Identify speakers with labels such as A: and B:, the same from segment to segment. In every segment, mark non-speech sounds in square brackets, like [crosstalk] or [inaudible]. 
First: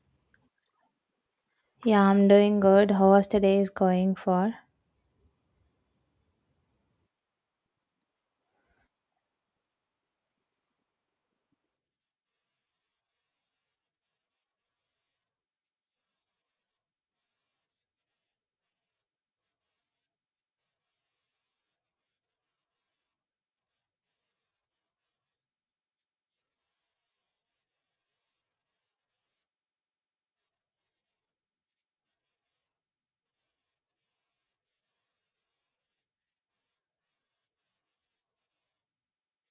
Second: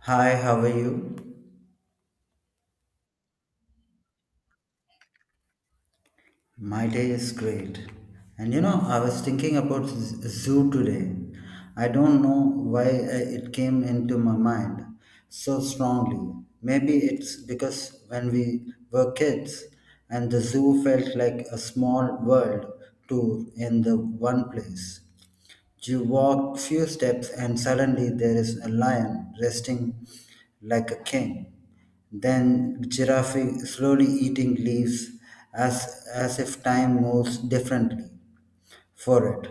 A: Hi, how are you?
B: Yeah, I'm doing good. How's today is going for?
A: My day is great. And you know, I was thinking about zoo today. I don't know why it came into my mind so strongly. Maybe it's because when we were kids and the zoo felt like a small world tour in the one place. You walk few steps and suddenly there is a lion resting like a king. Then giraffe slowly eating leaves as if time moves differently for it.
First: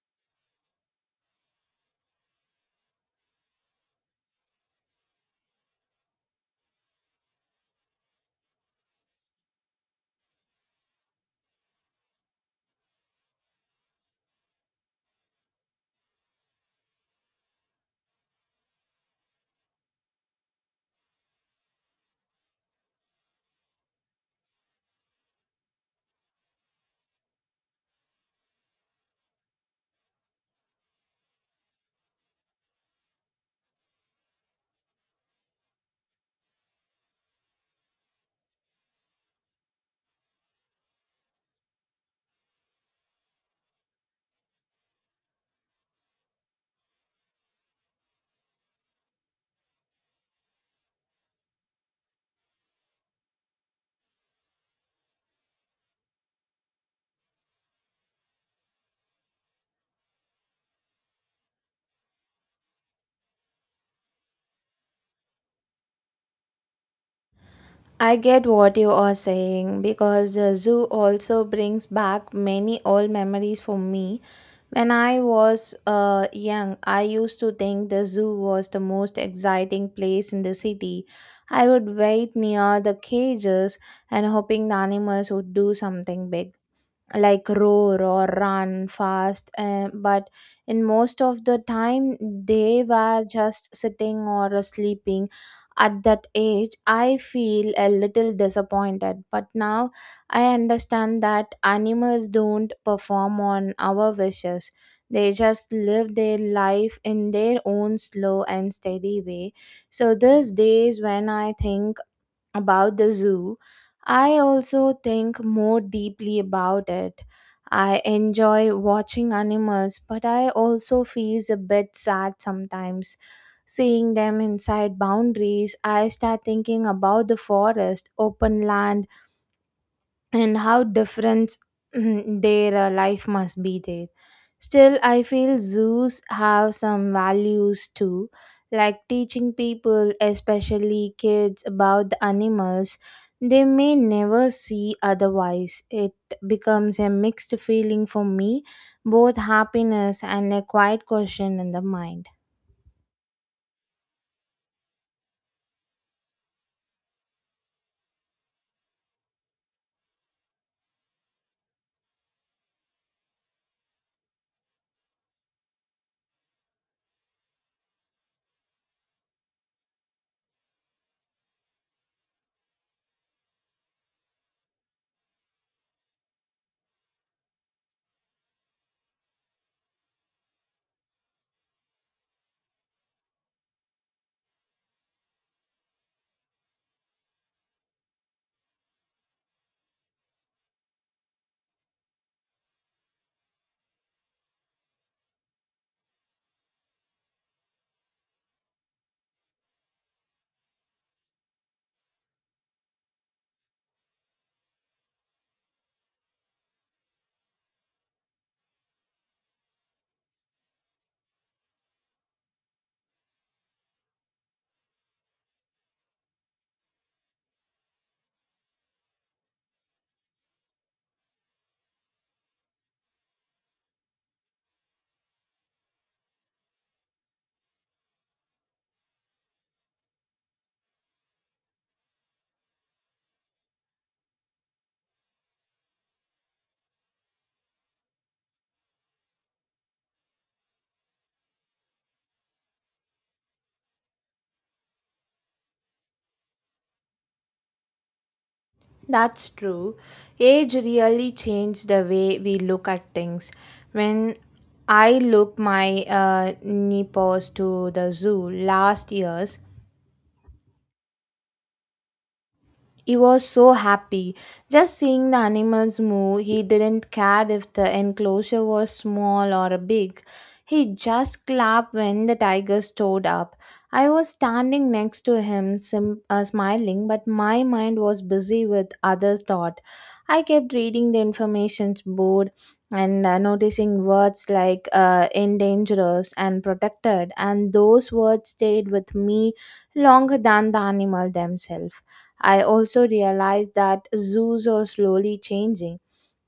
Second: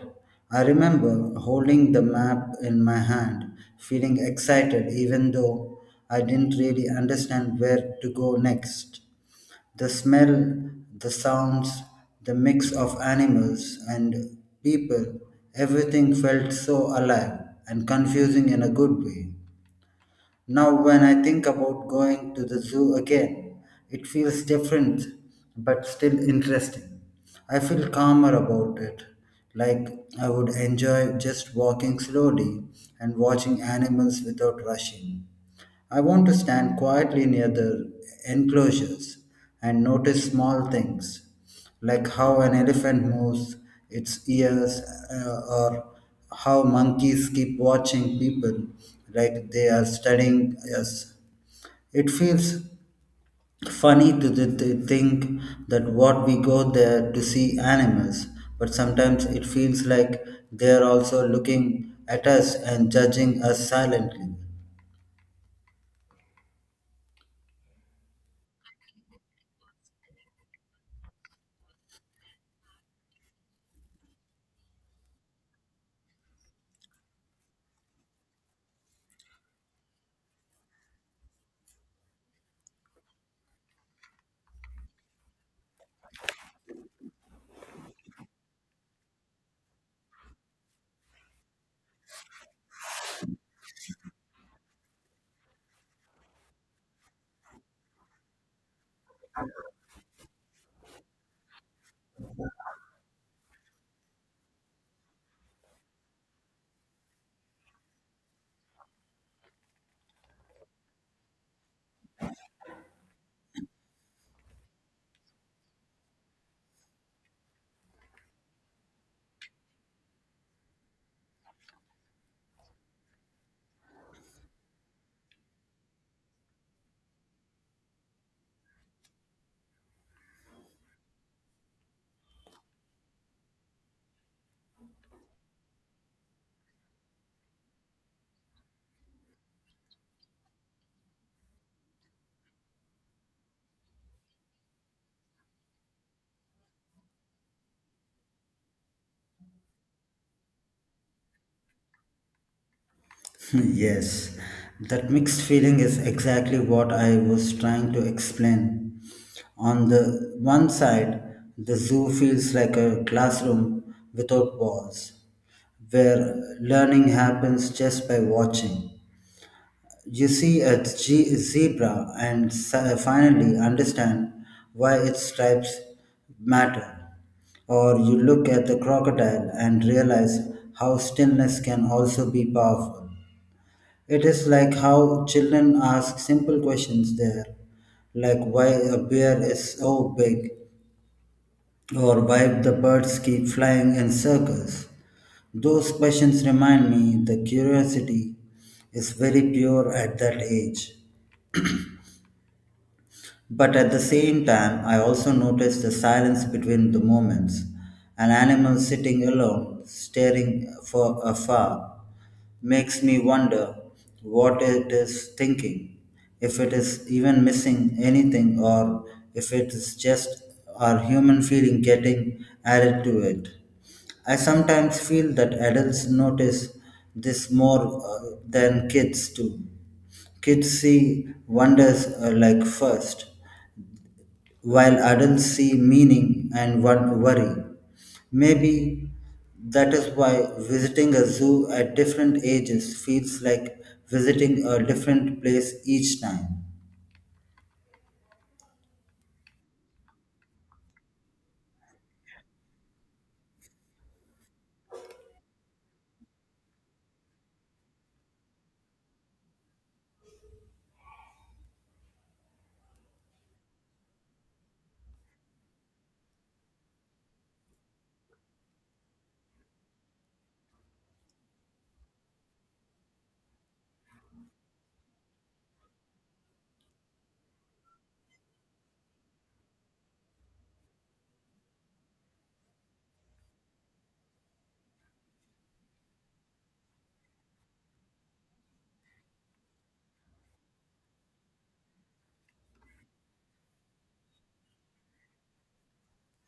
A: I remember holding the map in my hand, feeling excited even though I didn't really understand where to go next. The smell, the sounds, the mix of animals and people, everything felt so alive and confusing in a good way. Now, when I think about going to the zoo again, it feels different but still interesting. I feel calmer about it, like I would enjoy just walking slowly and watching animals without rushing. I want to stand quietly near the enclosures and notice small things, like how an elephant moves its ears, or how monkeys keep watching people like they are studying us. It feels funny to think that what we go there to see animals, but sometimes it feels like they are also looking at us and judging us silently.
B: I get what you are saying because the zoo also brings back many old memories for me. When I was young, I used to think the zoo was the most exciting place in the city. I would wait near the cages and hoping the animals would do something big, like roar or run fast, but in most of the time they were just sitting or sleeping. At that age I feel a little disappointed, but now I understand that animals don't perform on our wishes. They just live their life in their own slow and steady way. So these days when I think about the zoo, I also think more deeply about it. I enjoy watching animals, but I also feel a bit sad sometimes. Seeing them inside boundaries, I start thinking about the forest, open land, and how different their life must be there. Still, I feel zoos have some values too, like teaching people, especially kids, about the animals they may never see otherwise. It becomes a mixed feeling for me, both happiness and a quiet question in the mind.
A: Yes, that mixed feeling is exactly what I was trying to explain. On the one side, the zoo feels like a classroom without walls, where learning happens just by watching. You see a zebra and finally understand why its stripes matter. Or you look at the crocodile and realize how stillness can also be powerful. It is like how children ask simple questions there, like why a bear is so big or why the birds keep flying in circles. Those questions remind me the curiosity is very pure at that age. But at the same time, I also notice the silence between the moments, an animal sitting alone, staring for afar, makes me wonder what it is thinking, if it is even missing anything, or if it is just our human feeling getting added to it. I sometimes feel that adults notice this more than kids do. Kids see wonders, like first, while adults see meaning and one worry. Maybe that is why visiting a zoo at different ages feels like visiting a different place each time.
B: That's true. Age really changed the way we look at things. When I look my nephews to the zoo last year, he was so happy just seeing the animals move. He didn't care if the enclosure was small or big. He just clapped when the tiger stood up. I was standing next to him, smiling, but my mind was busy with other thought. I kept reading the information board and noticing words like endangered and protected, and those words stayed with me longer than the animal themselves. I also realized that zoos are slowly changing.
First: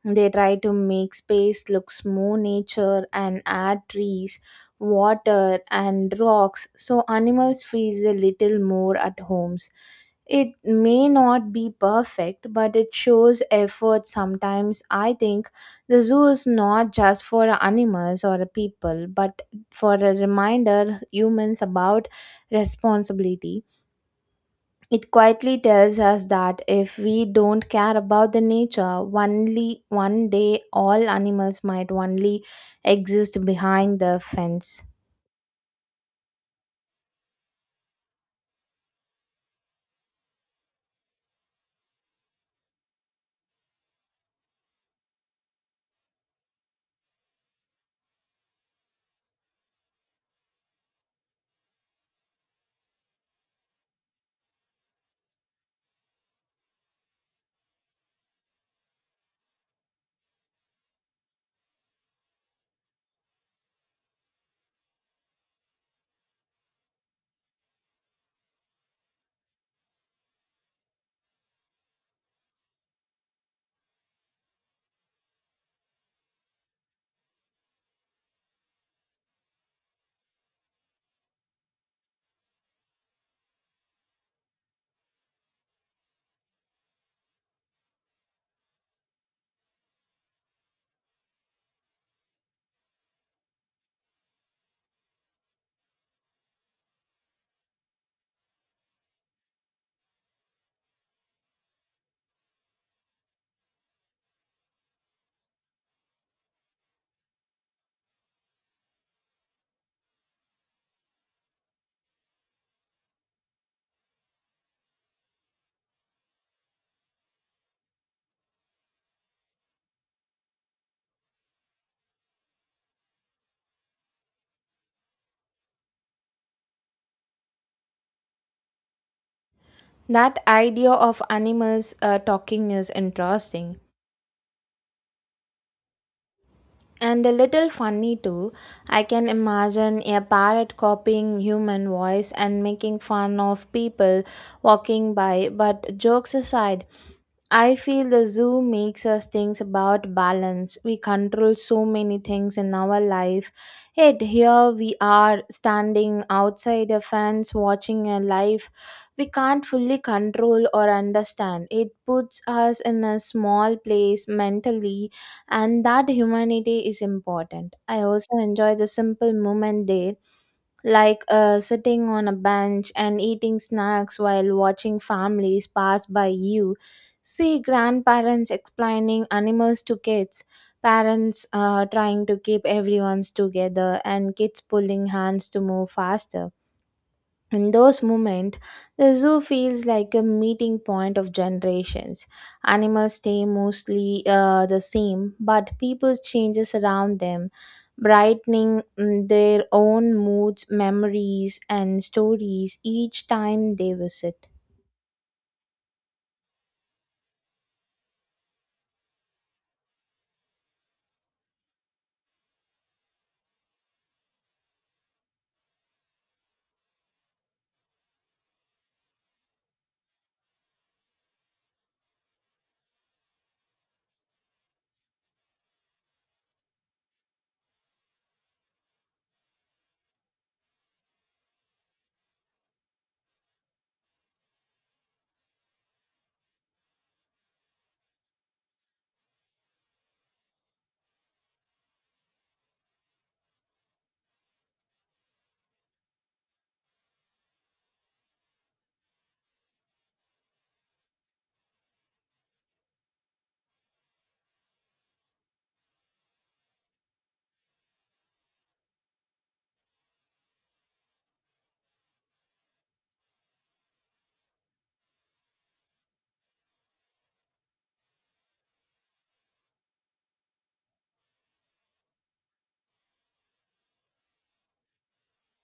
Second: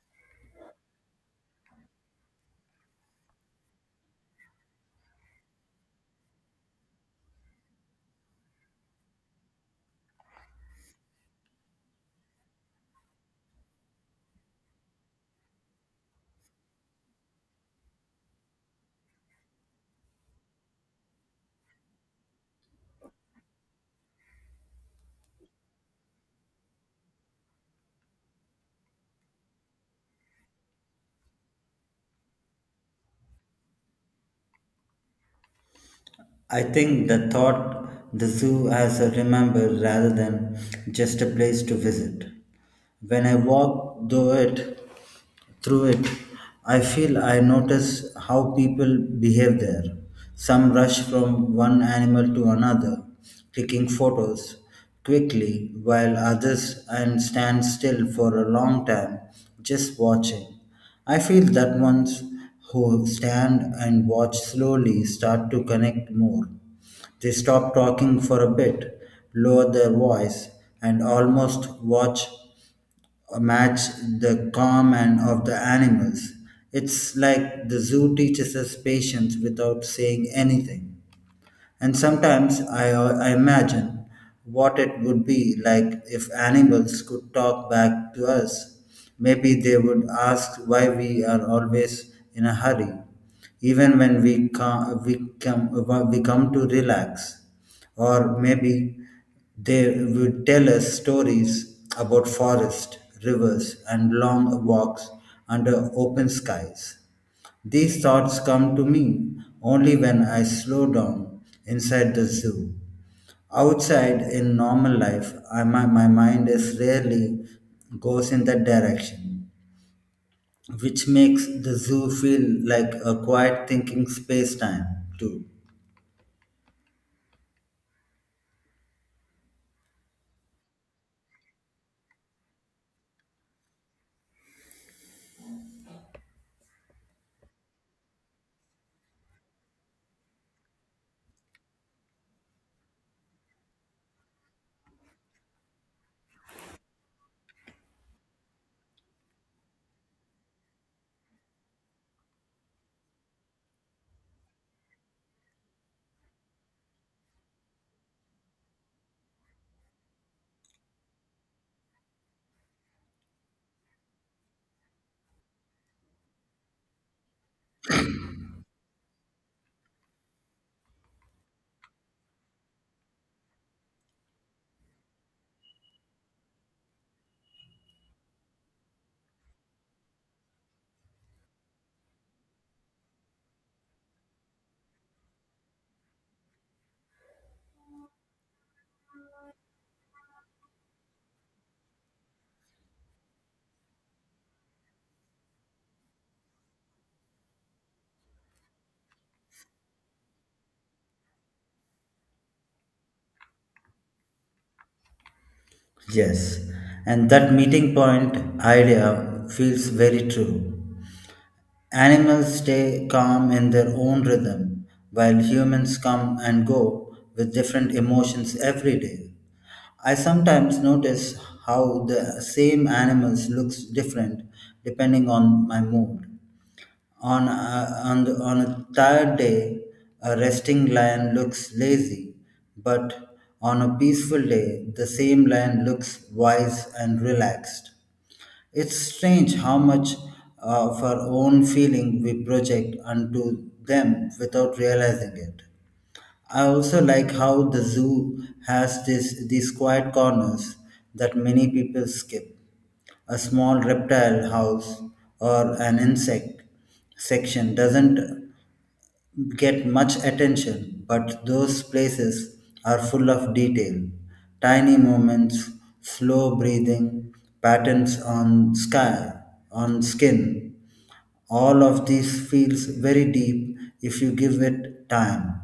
B: They try to make space looks more nature and add trees, water and rocks so animals feels a little more at homes. It may not be perfect but it shows effort sometimes. I think the zoo is not just for animals or people but for a reminder humans about responsibility. It quietly tells us that if we don't care about the nature, only one day all animals might only exist behind the fence.
A: I think the thought the zoo has a remember rather than just a place to visit. When I walk through it, I feel I notice how people behave there. Some rush from one animal to another, taking photos quickly, while others and stand still for a long time, just watching. I feel that ones who stand and watch slowly start to connect more. They stop talking for a bit, lower their voice, and almost watch match the calm and of the animals. It's like the zoo teaches us patience without saying anything. And sometimes I imagine what it would be like if animals could talk back to us. Maybe they would ask why we are always in a hurry, even when we come to relax. Or maybe they would tell us stories about forest, rivers, and long walks under open skies. These thoughts come to me only when I slow down inside the zoo. Outside in normal life, my mind is rarely goes in that direction, which makes the zoo feel like a quiet thinking space time, too.
B: That idea of animals talking is interesting and a little funny too. I can imagine a parrot copying human voice and making fun of people walking by, but jokes aside, I feel the zoo makes us think about balance. We control so many things in our life. Yet here we are standing outside a fence watching a life we can't fully control or understand. It puts us in a small place mentally and that humanity is important. I also enjoy the simple moment there, like sitting on a bench and eating snacks while watching families pass by you. See grandparents explaining animals to kids, parents trying to keep everyone's together, and kids pulling hands to move faster. In those moments, the zoo feels like a meeting point of generations. Animals stay mostly the same, but people changes around them, brightening their own moods, memories, and stories each time they visit.
A: Yes, and that meeting point idea feels very true. Animals stay calm in their own rhythm, while humans come and go with different emotions every day. I sometimes notice how the same animals looks different depending on my mood. On a tired day, a resting lion looks lazy, but on a peaceful day, the same lion looks wise and relaxed. It's strange how much of our own feeling we project onto them without realizing it. I also like how the zoo has these quiet corners that many people skip. A small reptile house or an insect section doesn't get much attention, but those places are full of detail. Tiny movements, slow breathing, patterns on sky, on skin. All of this feels very deep if you give it time.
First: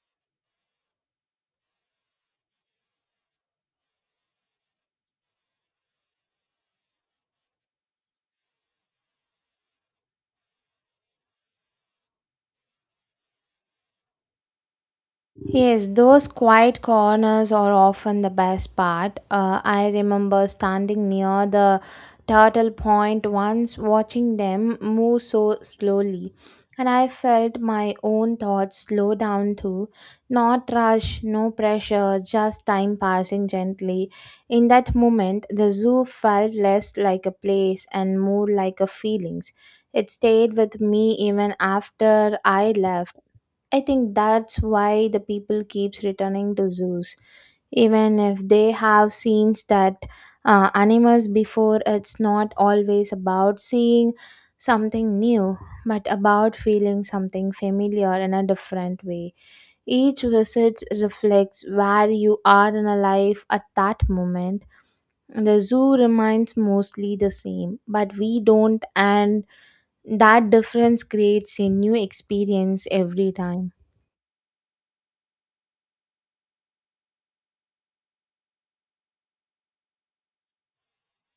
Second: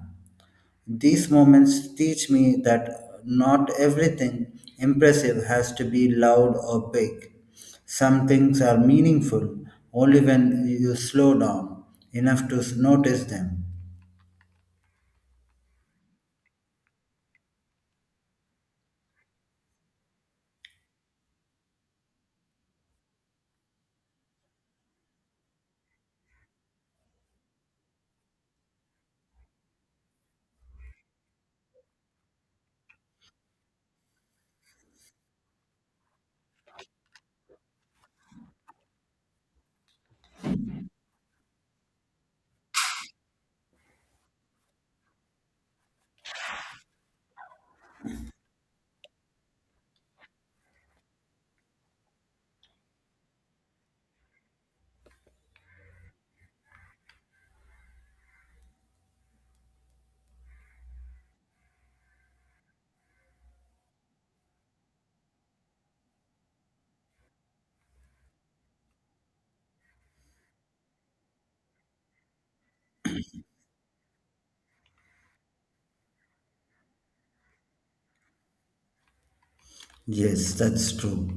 A: These moments teach me that not everything impressive has to be loud or big. Some things are meaningful only when you slow down enough to notice them.
B: Yes, those quiet corners are often the best part. I remember standing near the turtle point once, watching them move so slowly, and I felt my own thoughts slow down too. Not rush, no pressure, just time passing gently. In that moment, the zoo felt less like a place and more like a feelings. It stayed with me even after I left. I think that's why the people keeps returning to zoos, even if they have seen that animals before. It's not always about seeing something new, but about feeling something familiar in a different way. Each visit reflects where you are in a life at that moment. The zoo remains mostly the same, but we don't, and that difference creates a new experience every time.
A: Yes, that's true.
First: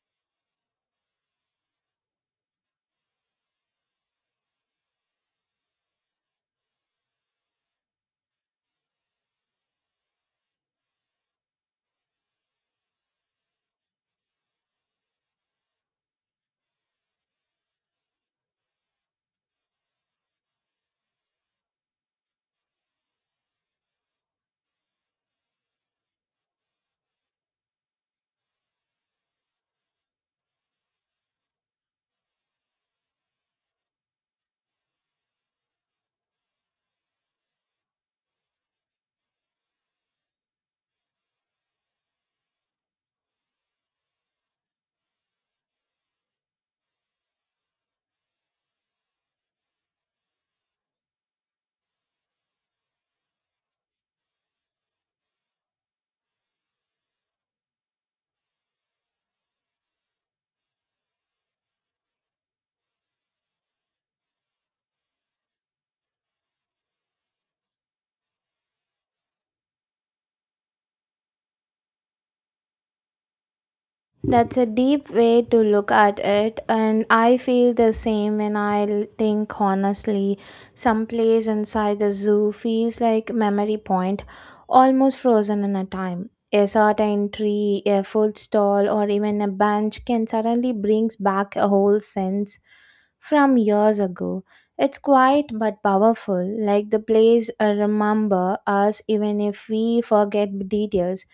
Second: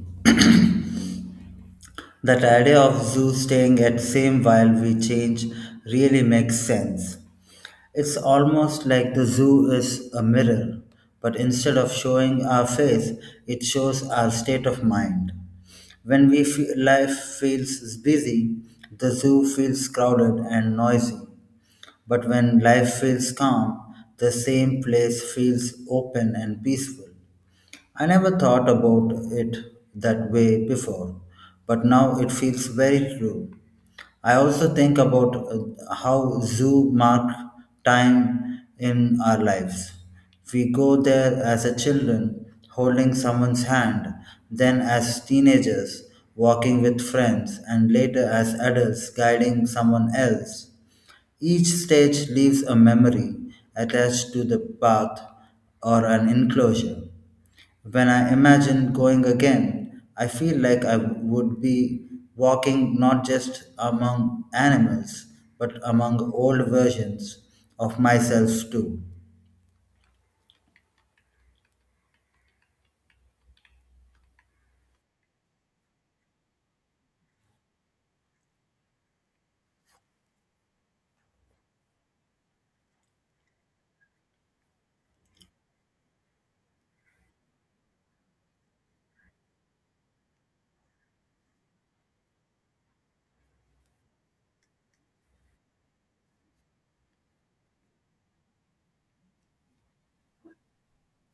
A: That idea of zoo staying at same while we change really makes sense. It's almost like the zoo is a mirror, but instead of showing our face, it shows our state of mind. When we feel life feels busy, the zoo feels crowded and noisy. But when life feels calm, the same place feels open and peaceful. I never thought about it that way before, but now it feels very true. I also think about how zoo mark time in our lives. We go there as a children, holding someone's hand, then as teenagers, walking with friends, and later as adults, guiding someone else. Each stage leaves a memory attached to the path or an enclosure. When I imagine going again, I feel like I would be walking not just among animals, but among old versions of myself too.
B: That's a deep way to look at it, and I feel the same when think honestly. Some place inside the zoo feels like memory point, almost frozen in a time. A certain tree, a food stall, or even a bench can suddenly brings back a whole sense from years ago. It's quiet but powerful, like the place remember us even if we forget details.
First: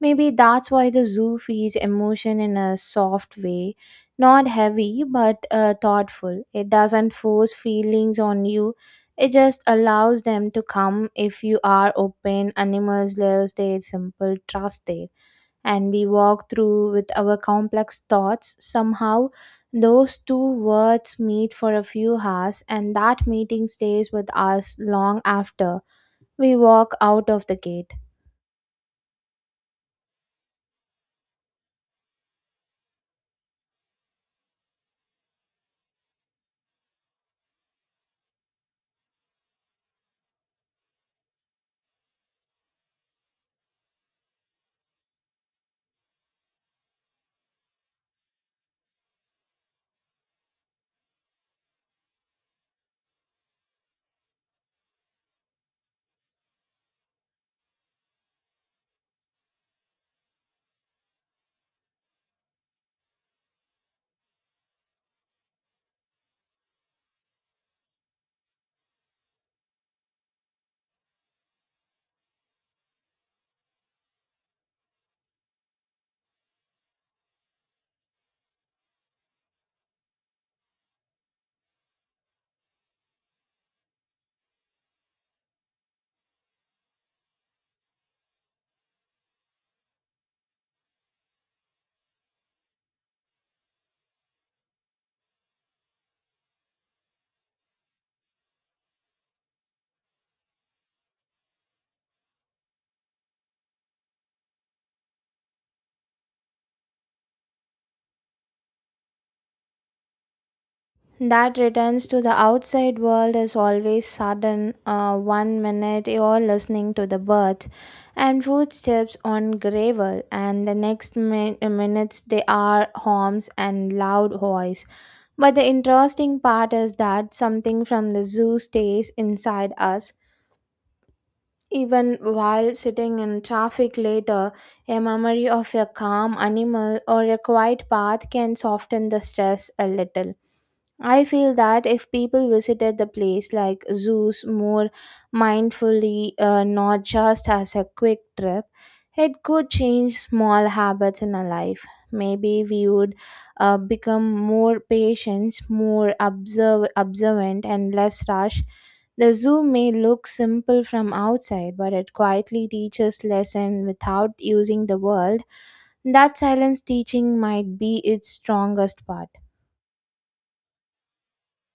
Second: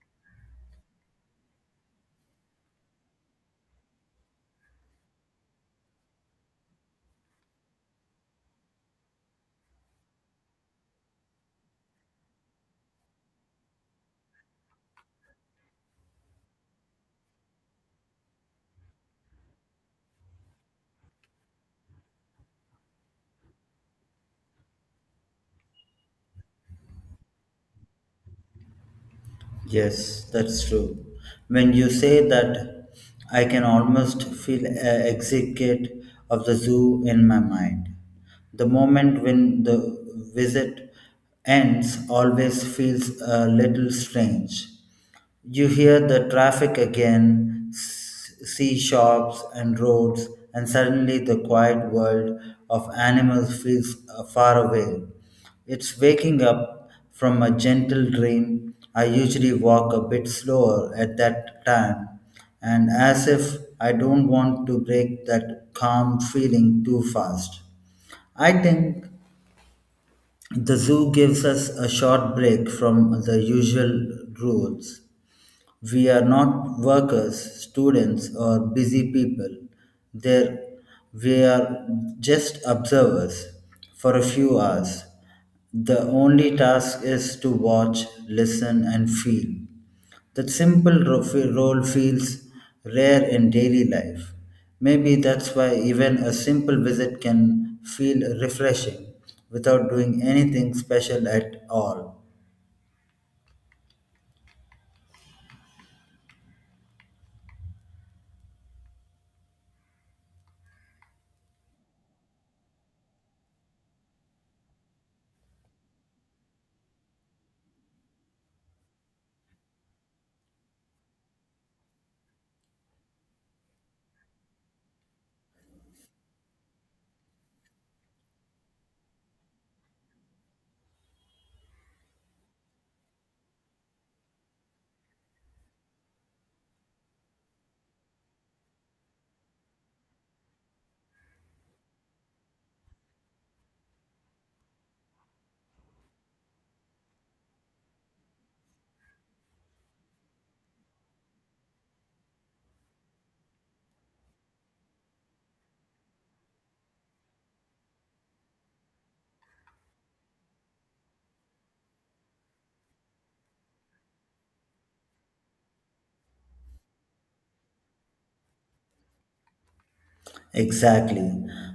B: Maybe that's why the zoo feeds emotion in a soft way, not heavy but thoughtful. It doesn't force feelings on you. It just allows them to come if you are open. Animals live their simple trust there, and we walk through with our complex thoughts. Somehow, those two words meet for a few hours, and that meeting stays with us long after we walk out of the gate.
A: Yes, that's true. When you say that, I can almost feel a exit of the zoo in my mind. The moment when the visit ends always feels a little strange. You hear the traffic again, sea shops and roads, and suddenly the quiet world of animals feels far away. It's waking up from a gentle dream. I usually walk a bit slower at that time, and as if I don't want to break that calm feeling too fast. I think the zoo gives us a short break from the usual rules. We are not workers, students, or busy people. There, we are just observers for a few hours. The only task is to watch, listen, and feel. That simple role feels rare in daily life. Maybe that's why even a simple visit can feel refreshing without doing anything special at all.
B: That returns to the outside world is always sudden. One minute you're listening to the birds and footsteps on gravel, and the next minutes they are homes and loud voice. But the interesting part is that something from the zoo stays inside us. Even while sitting in traffic later, a memory of a calm animal or a quiet path can soften the stress a little. I feel that if people visited the place like zoos more mindfully, not just as a quick trip, it could change small habits in our life. Maybe we would become more patient, more observant, and less rash. The zoo may look simple from outside, but it quietly teaches lesson without using the world. That silence teaching might be its strongest part.
A: Exactly.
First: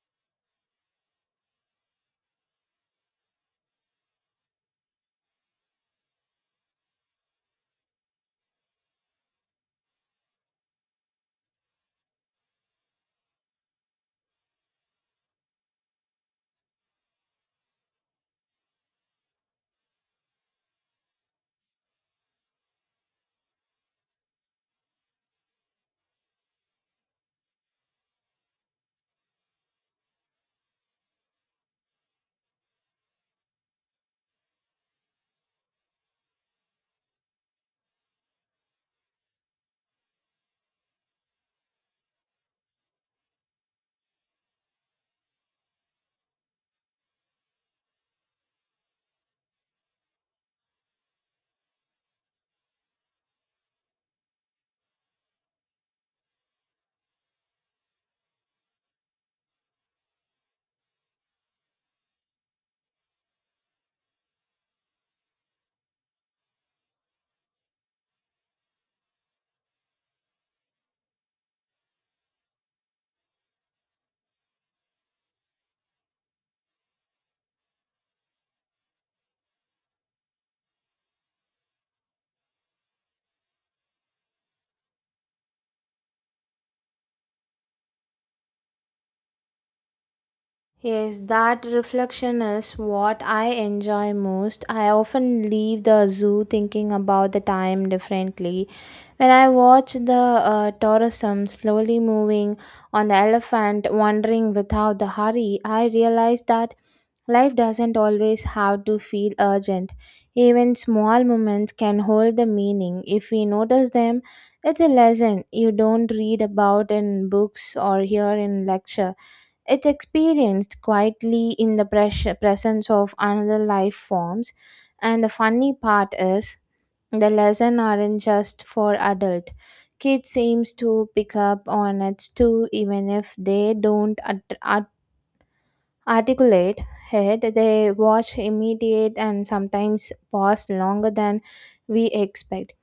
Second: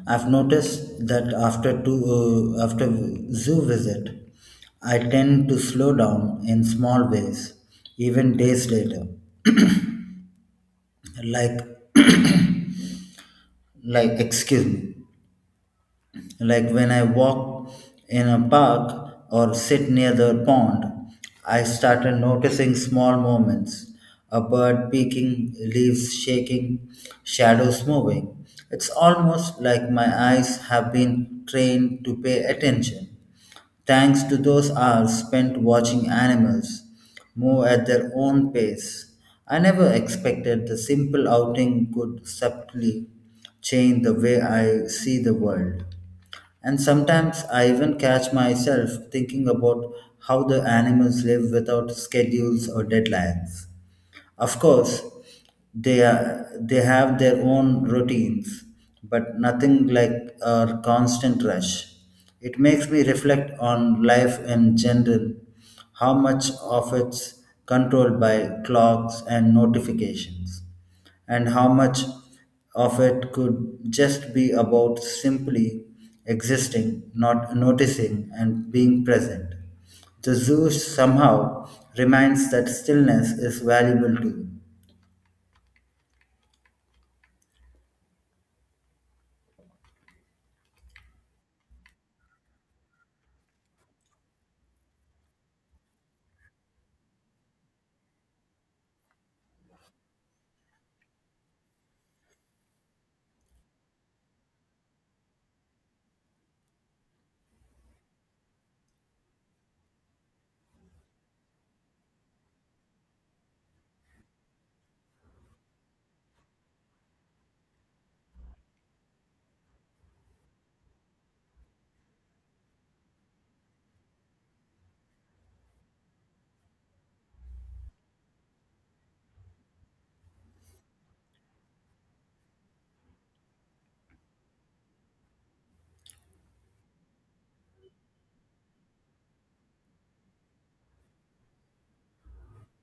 A: I've noticed that after zoo visit, I tend to slow down in small ways, even days later. Like, [coughs] [clears throat] like excuse me, like when I walk in a park or sit near the pond, I started noticing small movements, a bird peeking, leaves shaking, shadows moving. It's almost like my eyes have been trained to pay attention, thanks to those hours spent watching animals move at their own pace. I never expected the simple outing could subtly change the way I see the world. And sometimes I even catch myself thinking about how the animals live without schedules or deadlines. Of course, they have their own routines, but nothing like a constant rush. It makes me reflect on life in general, how much of it's controlled by clocks and notifications and how much of it could just be about simply existing, not noticing, and being present. The zoo somehow reminds that stillness is valuable too.
B: Yes, that reflection is what I enjoy most. I often leave the zoo thinking about the time differently. When I watch the tourism slowly moving on the elephant, wandering without the hurry, I realize that life doesn't always have to feel urgent. Even small moments can hold the meaning. If we notice them, it's a lesson you don't read about in books or hear in lecture. It's experienced quietly in the presence of another life forms, and the funny part is the lesson aren't just for adult. Kids seems to pick up on it too, even if they don't articulate it. They watch, imitate, and sometimes pause longer than we expect.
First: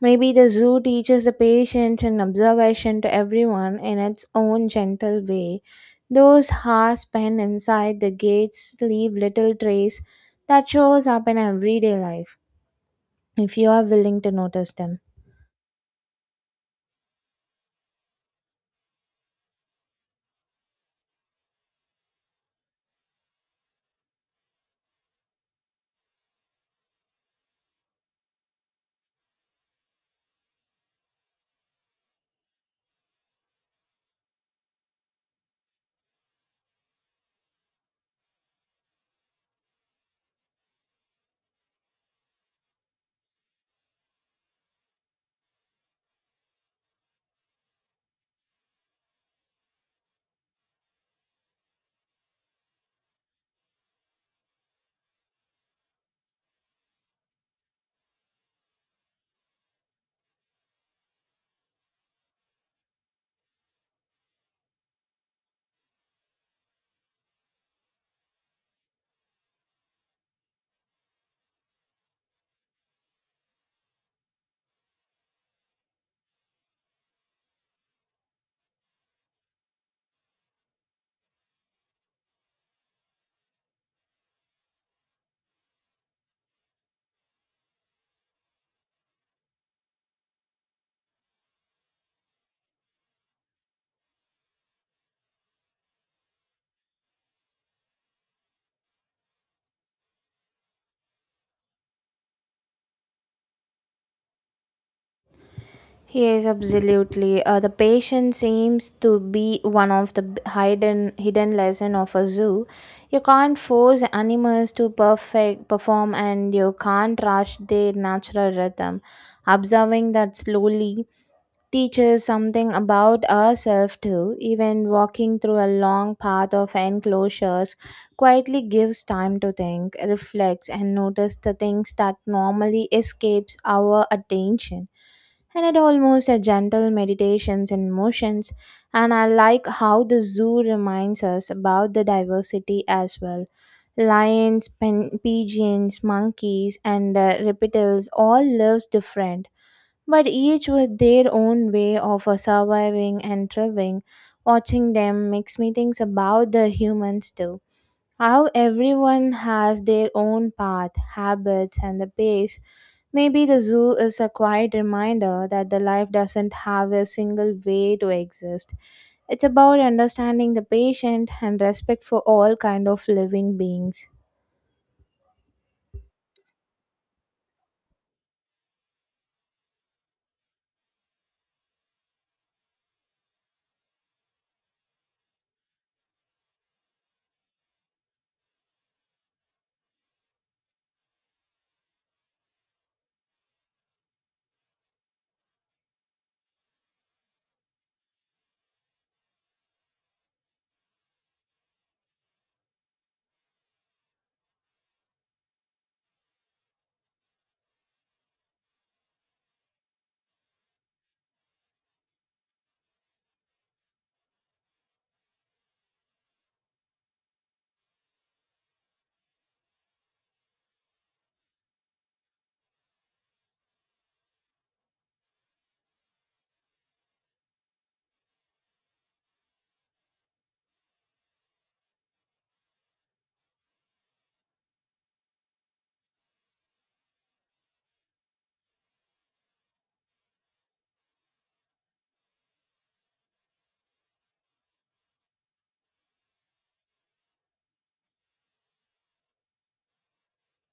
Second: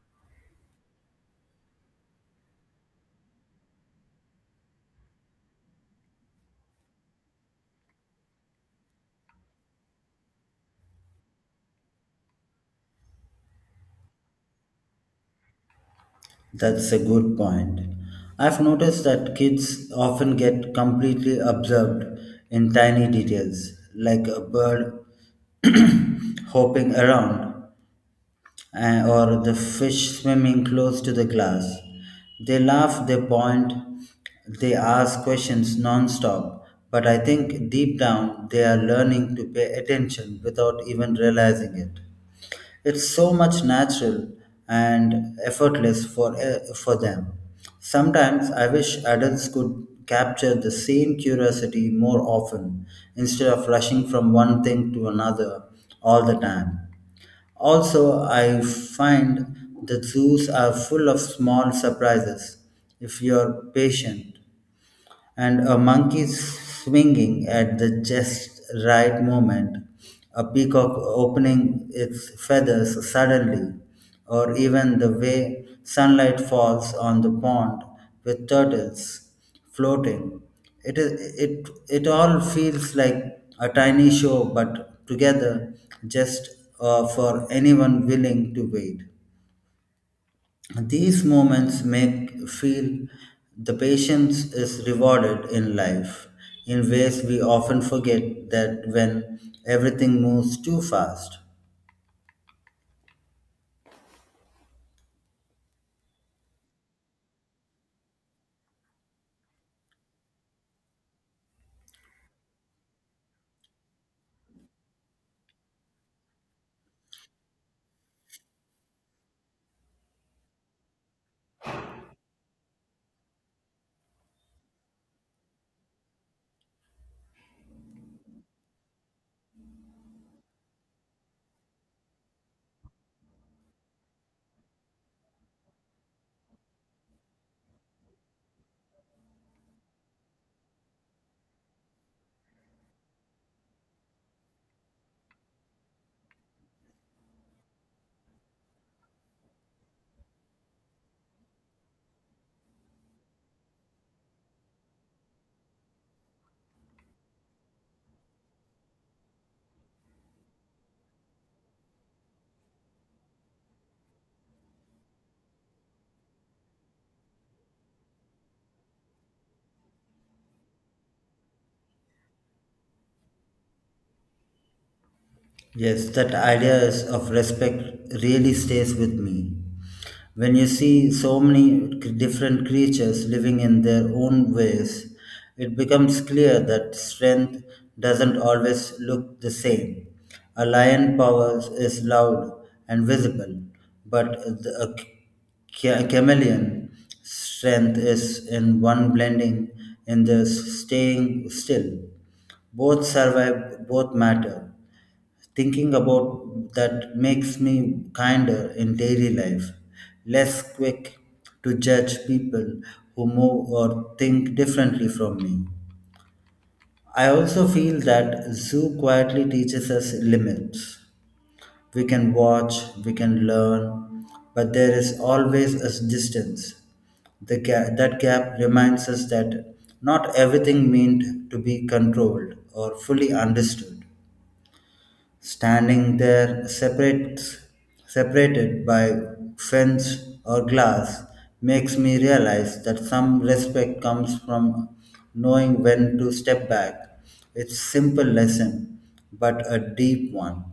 B: Maybe the zoo teaches the patience and observation to everyone in its own gentle way. Those hours spent inside the gates leave little trace that shows up in everyday life, if you are willing to notice them.
A: That's a good point. I've noticed that kids often get completely absorbed in tiny details, like a bird [coughs] [clears throat] hopping around or the fish swimming close to the glass. They laugh, they point, they ask questions non-stop. But I think deep down they are learning to pay attention without even realizing it. It's so much natural and effortless for them. Sometimes I wish adults could capture the same curiosity more often instead of rushing from one thing to another all the time. Also, I find the zoos are full of small surprises if you're patient and a monkey swinging at the just right moment, a peacock opening its feathers suddenly, or even the way sunlight falls on the pond with turtles floating. It all feels like a tiny show, but together just for anyone willing to wait. These moments make feel the patience is rewarded in life in ways we often forget that when everything moves too fast.
B: Yes, absolutely. The patient seems to be one of the hidden lesson of a zoo. You can't force animals to perfect perform, and you can't rush their natural rhythm. Observing that slowly teaches something about ourselves too. Even walking through a long path of enclosures quietly gives time to think, reflect, and notice the things that normally escapes our attention. And it almost a gentle meditations and motions. And I like how the zoo reminds us about the diversity as well. Lions, pen, pigeons, monkeys, and reptiles all lives different but each with their own way of surviving and thriving. Watching them makes me think about the humans too. How everyone has their own path, habits, and the pace. Maybe the zoo is a quiet reminder that the life doesn't have a single way to exist. It's about understanding the patient and respect for all kind of living beings.
A: Yes, that idea is of respect really stays with me. When you see so many different creatures living in their own ways, it becomes clear that strength doesn't always look the same. A lion power is loud and visible, but a chameleon strength is in one blending in the staying still. Both survive, both matter thinking about that makes me kinder in daily life, less quick to judge people who move or think differently from me. I also feel that zoo quietly teaches us limits. We can watch, we can learn, but there is always a distance. That gap reminds us that not everything meant to be controlled or fully understood. standing there separate, Separated by fence or glass makes me realize that some respect comes from knowing when to step back. It's simple lesson, but a deep one.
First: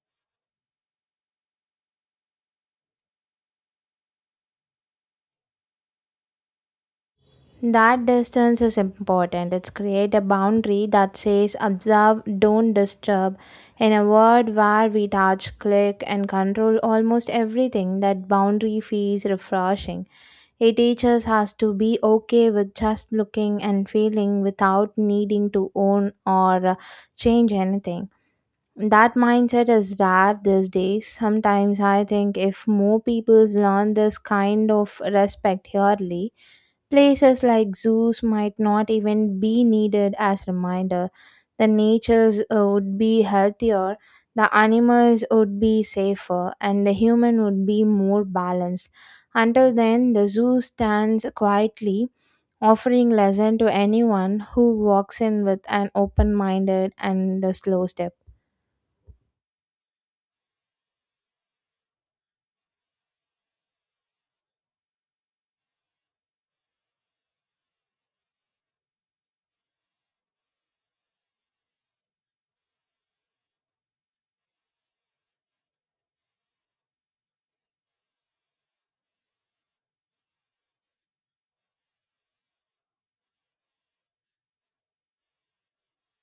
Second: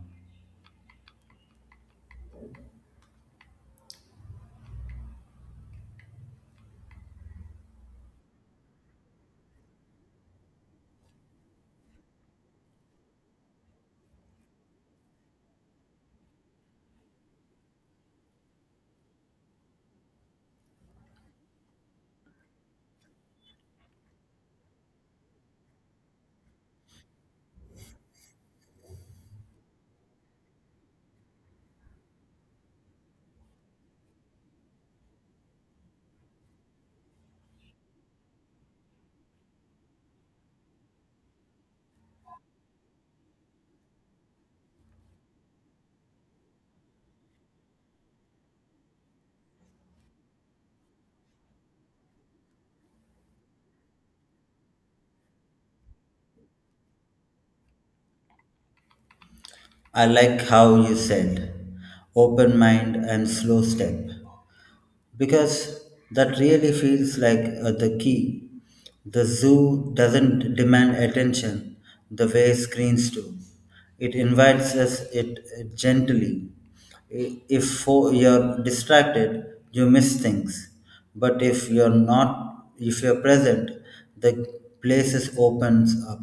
B: That distance is important. It's create a boundary that says observe, don't disturb. In a world where we touch, click, and control almost everything, that boundary feels refreshing. It teaches us to be okay with just looking and feeling without needing to own or change anything. That mindset is rare these days. Sometimes I think if more people learn this kind of respect yearly, places like zoos might not even be needed as reminder. The natures would be healthier, the animals would be safer, and the human would be more balanced. Until then, the zoo stands quietly, offering lesson to anyone who walks in with an open-minded and a slow step.
A: I like how you said open mind and slow step, because that really feels like the key. The zoo doesn't demand attention the way screens do. It invites us it gently. If you're distracted, you miss things. But if you're not, if you're present, the places opens up.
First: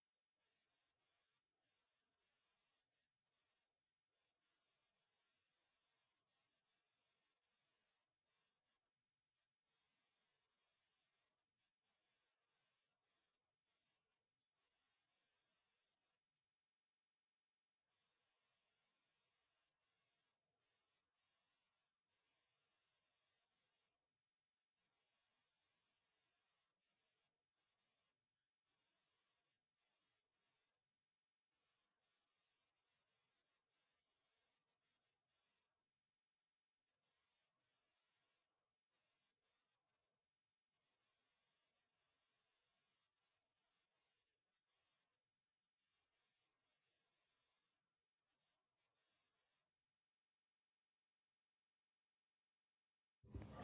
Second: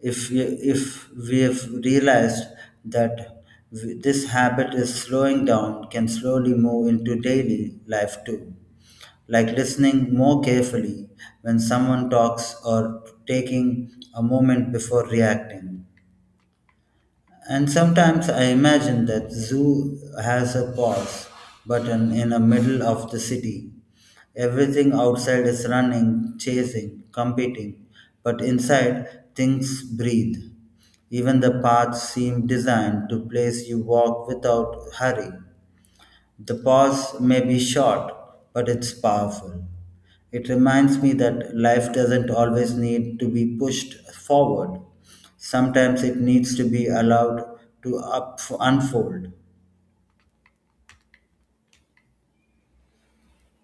A: If we have realized that this habit is slowing down, can slowly move into daily life too, like listening more carefully when someone talks or taking a moment before reacting. And sometimes I imagine that zoo has a pause button in the middle of the city. Everything outside is running, chasing, competing, but inside things breathe. Even the paths seem designed to place you walk without hurry. The pause may be short, but it's powerful. It reminds me that life doesn't always need to be pushed forward. Sometimes it needs to be allowed to unfold.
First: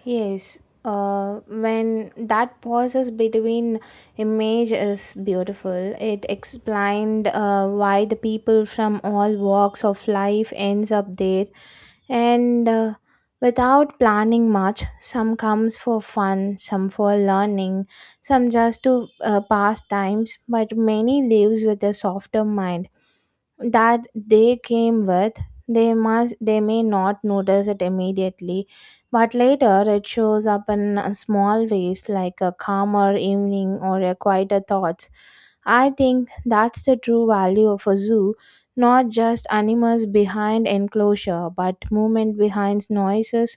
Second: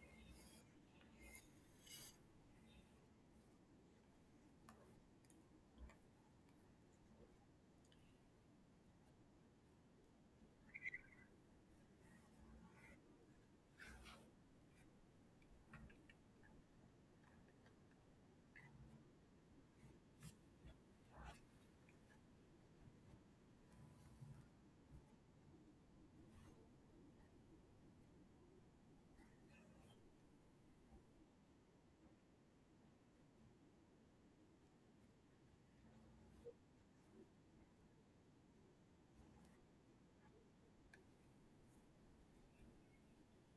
B: Yes, when that pauses between image is beautiful. It explained why the people from all walks of life ends up there, and without planning much, some comes for fun, some for learning, some just to pass times. But many lives with a softer mind that they came with, they must, they may not notice it immediately but later it shows up in small ways like a calmer evening or a quieter thoughts. I think that's the true value of a zoo, not just animals behind enclosure, but movement behind noises.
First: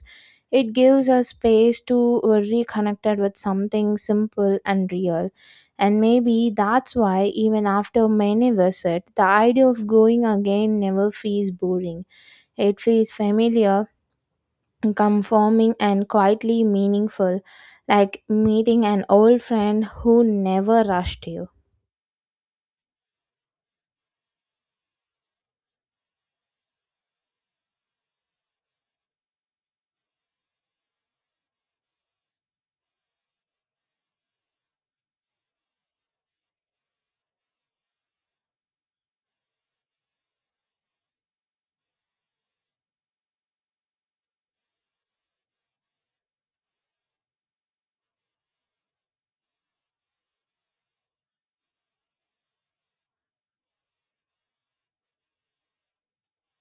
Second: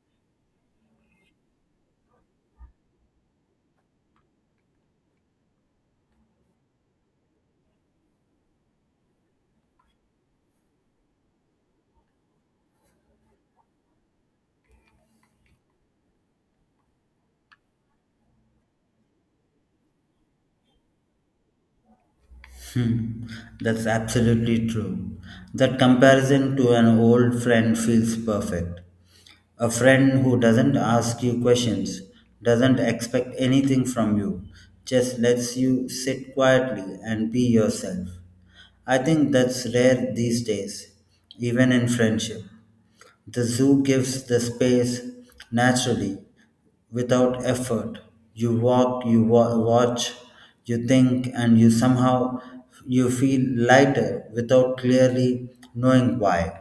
B: It gives us space to reconnect with something simple and real. And maybe that's why, even after many visits, the idea of going again never feels boring. It feels familiar, conforming, and quietly meaningful, like meeting an old friend who never rushed you.
A: Hmm, that's absolutely true. That comparison to an old friend feels perfect. A friend who doesn't ask you questions, doesn't expect anything from you, just lets you sit quietly and be yourself. I think that's rare these days, even in friendship. The zoo gives the space naturally without effort. You walk, watch, you think, and you feel lighter without clearly knowing why.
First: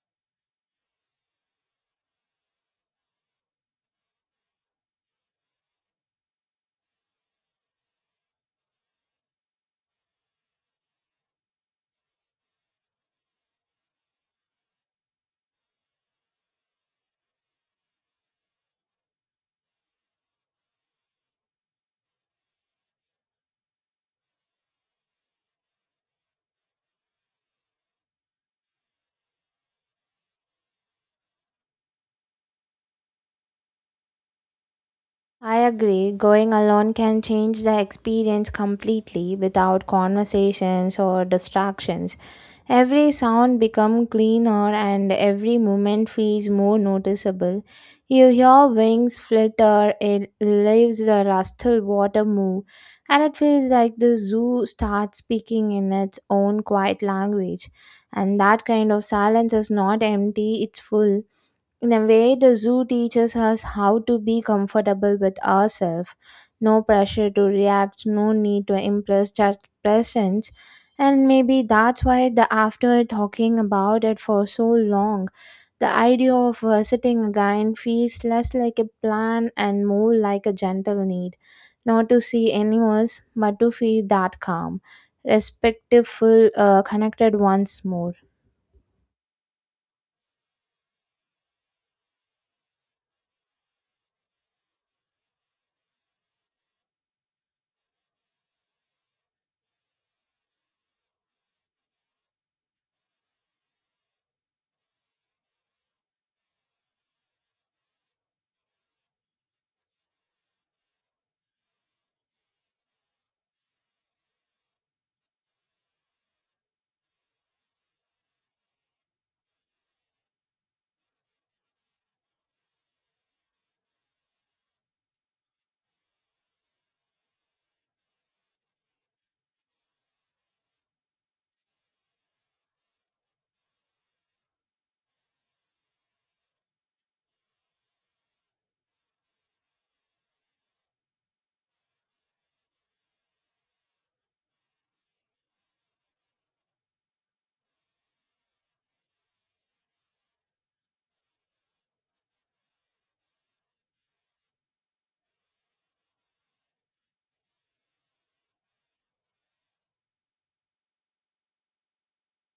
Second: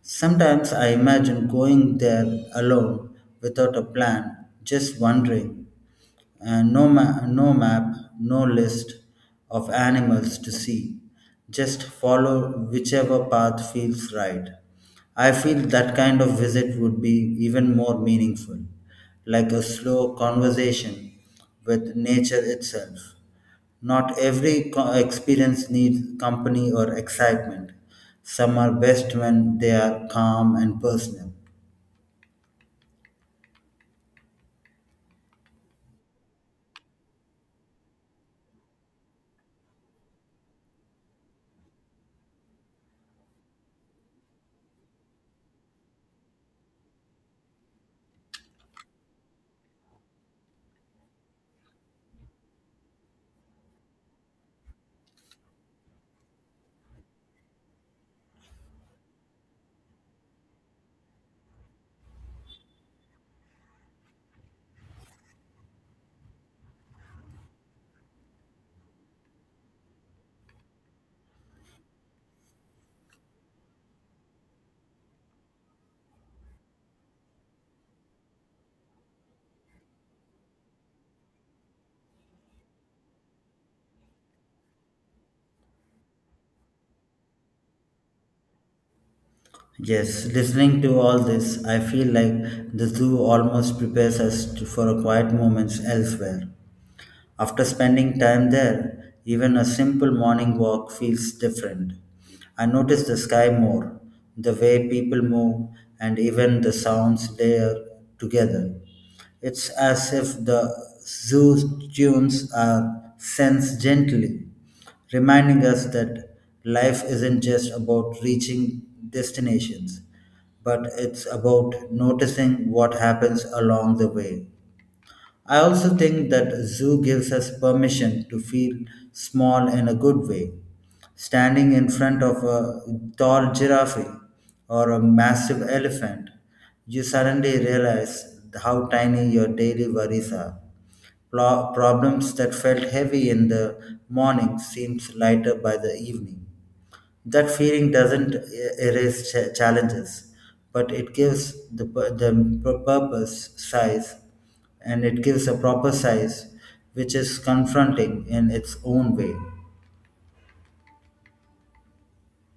A: Sometimes I imagine going there alone without a plan, just wandering, and no map, no list of animals to see. Just follow whichever path feels right. I feel that kind of visit would be even more meaningful, like a slow conversation with nature itself. Not every experience needs company or excitement. Some are best when they are calm and personal.
B: I agree. Going alone can change the experience completely without conversations or distractions. Every sound becomes cleaner and every movement feels more noticeable. You hear wings flutter, it leaves the rustle water move, and it feels like the zoo starts speaking in its own quiet language. And that kind of silence is not empty, it's full in a way, the zoo teaches us how to be comfortable with ourselves. No pressure to react, no need to impress, just presence. And maybe that's why the after talking about it for so long, the idea of visiting again feels less like a plan and more like a gentle need. Not to see animals, but to feel that calm, respectful, connected once more.
A: Yes, listening to all this, I feel like the zoo almost prepares us for a quiet moments elsewhere. After spending time there, even a simple morning walk feels different. I notice the sky more, the way people move, and even the sounds layer together. It's as if the zoo's tunes are sensed gently, reminding us that life isn't just about reaching destinations, but it's about noticing what happens along the way. I also think that a zoo gives us permission to feel small in a good way. Standing in front of a tall giraffe or a massive elephant, you suddenly realize how tiny your daily worries are. Problems that felt heavy in the morning seems lighter by the evening that feeling doesn't erase challenges, but it gives the pur- purpose size and it gives a proper size, which is confronting in its own way.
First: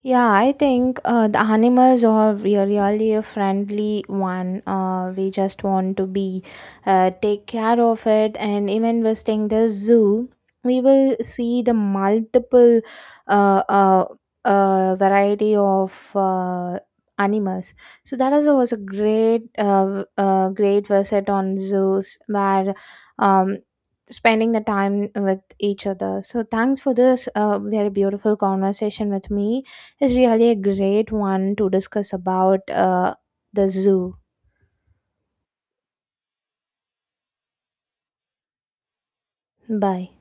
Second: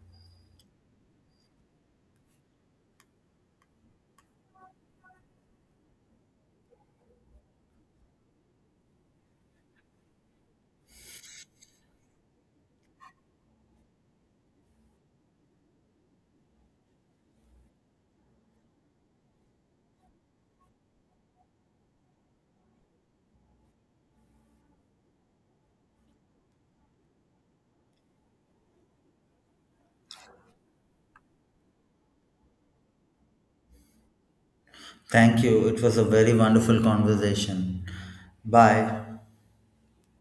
B: Yeah, I think the animals are really a friendly one. We just want to be take care of it, and even visiting the zoo, we will see the multiple uh, uh, variety of animals. So that is was a great great visit on zoos where um, spending the time with each other. So thanks for this very beautiful conversation with me is really a great one to discuss about the zoo.
A: Thank you. It was a very wonderful conversation. Bye.
B: Bye.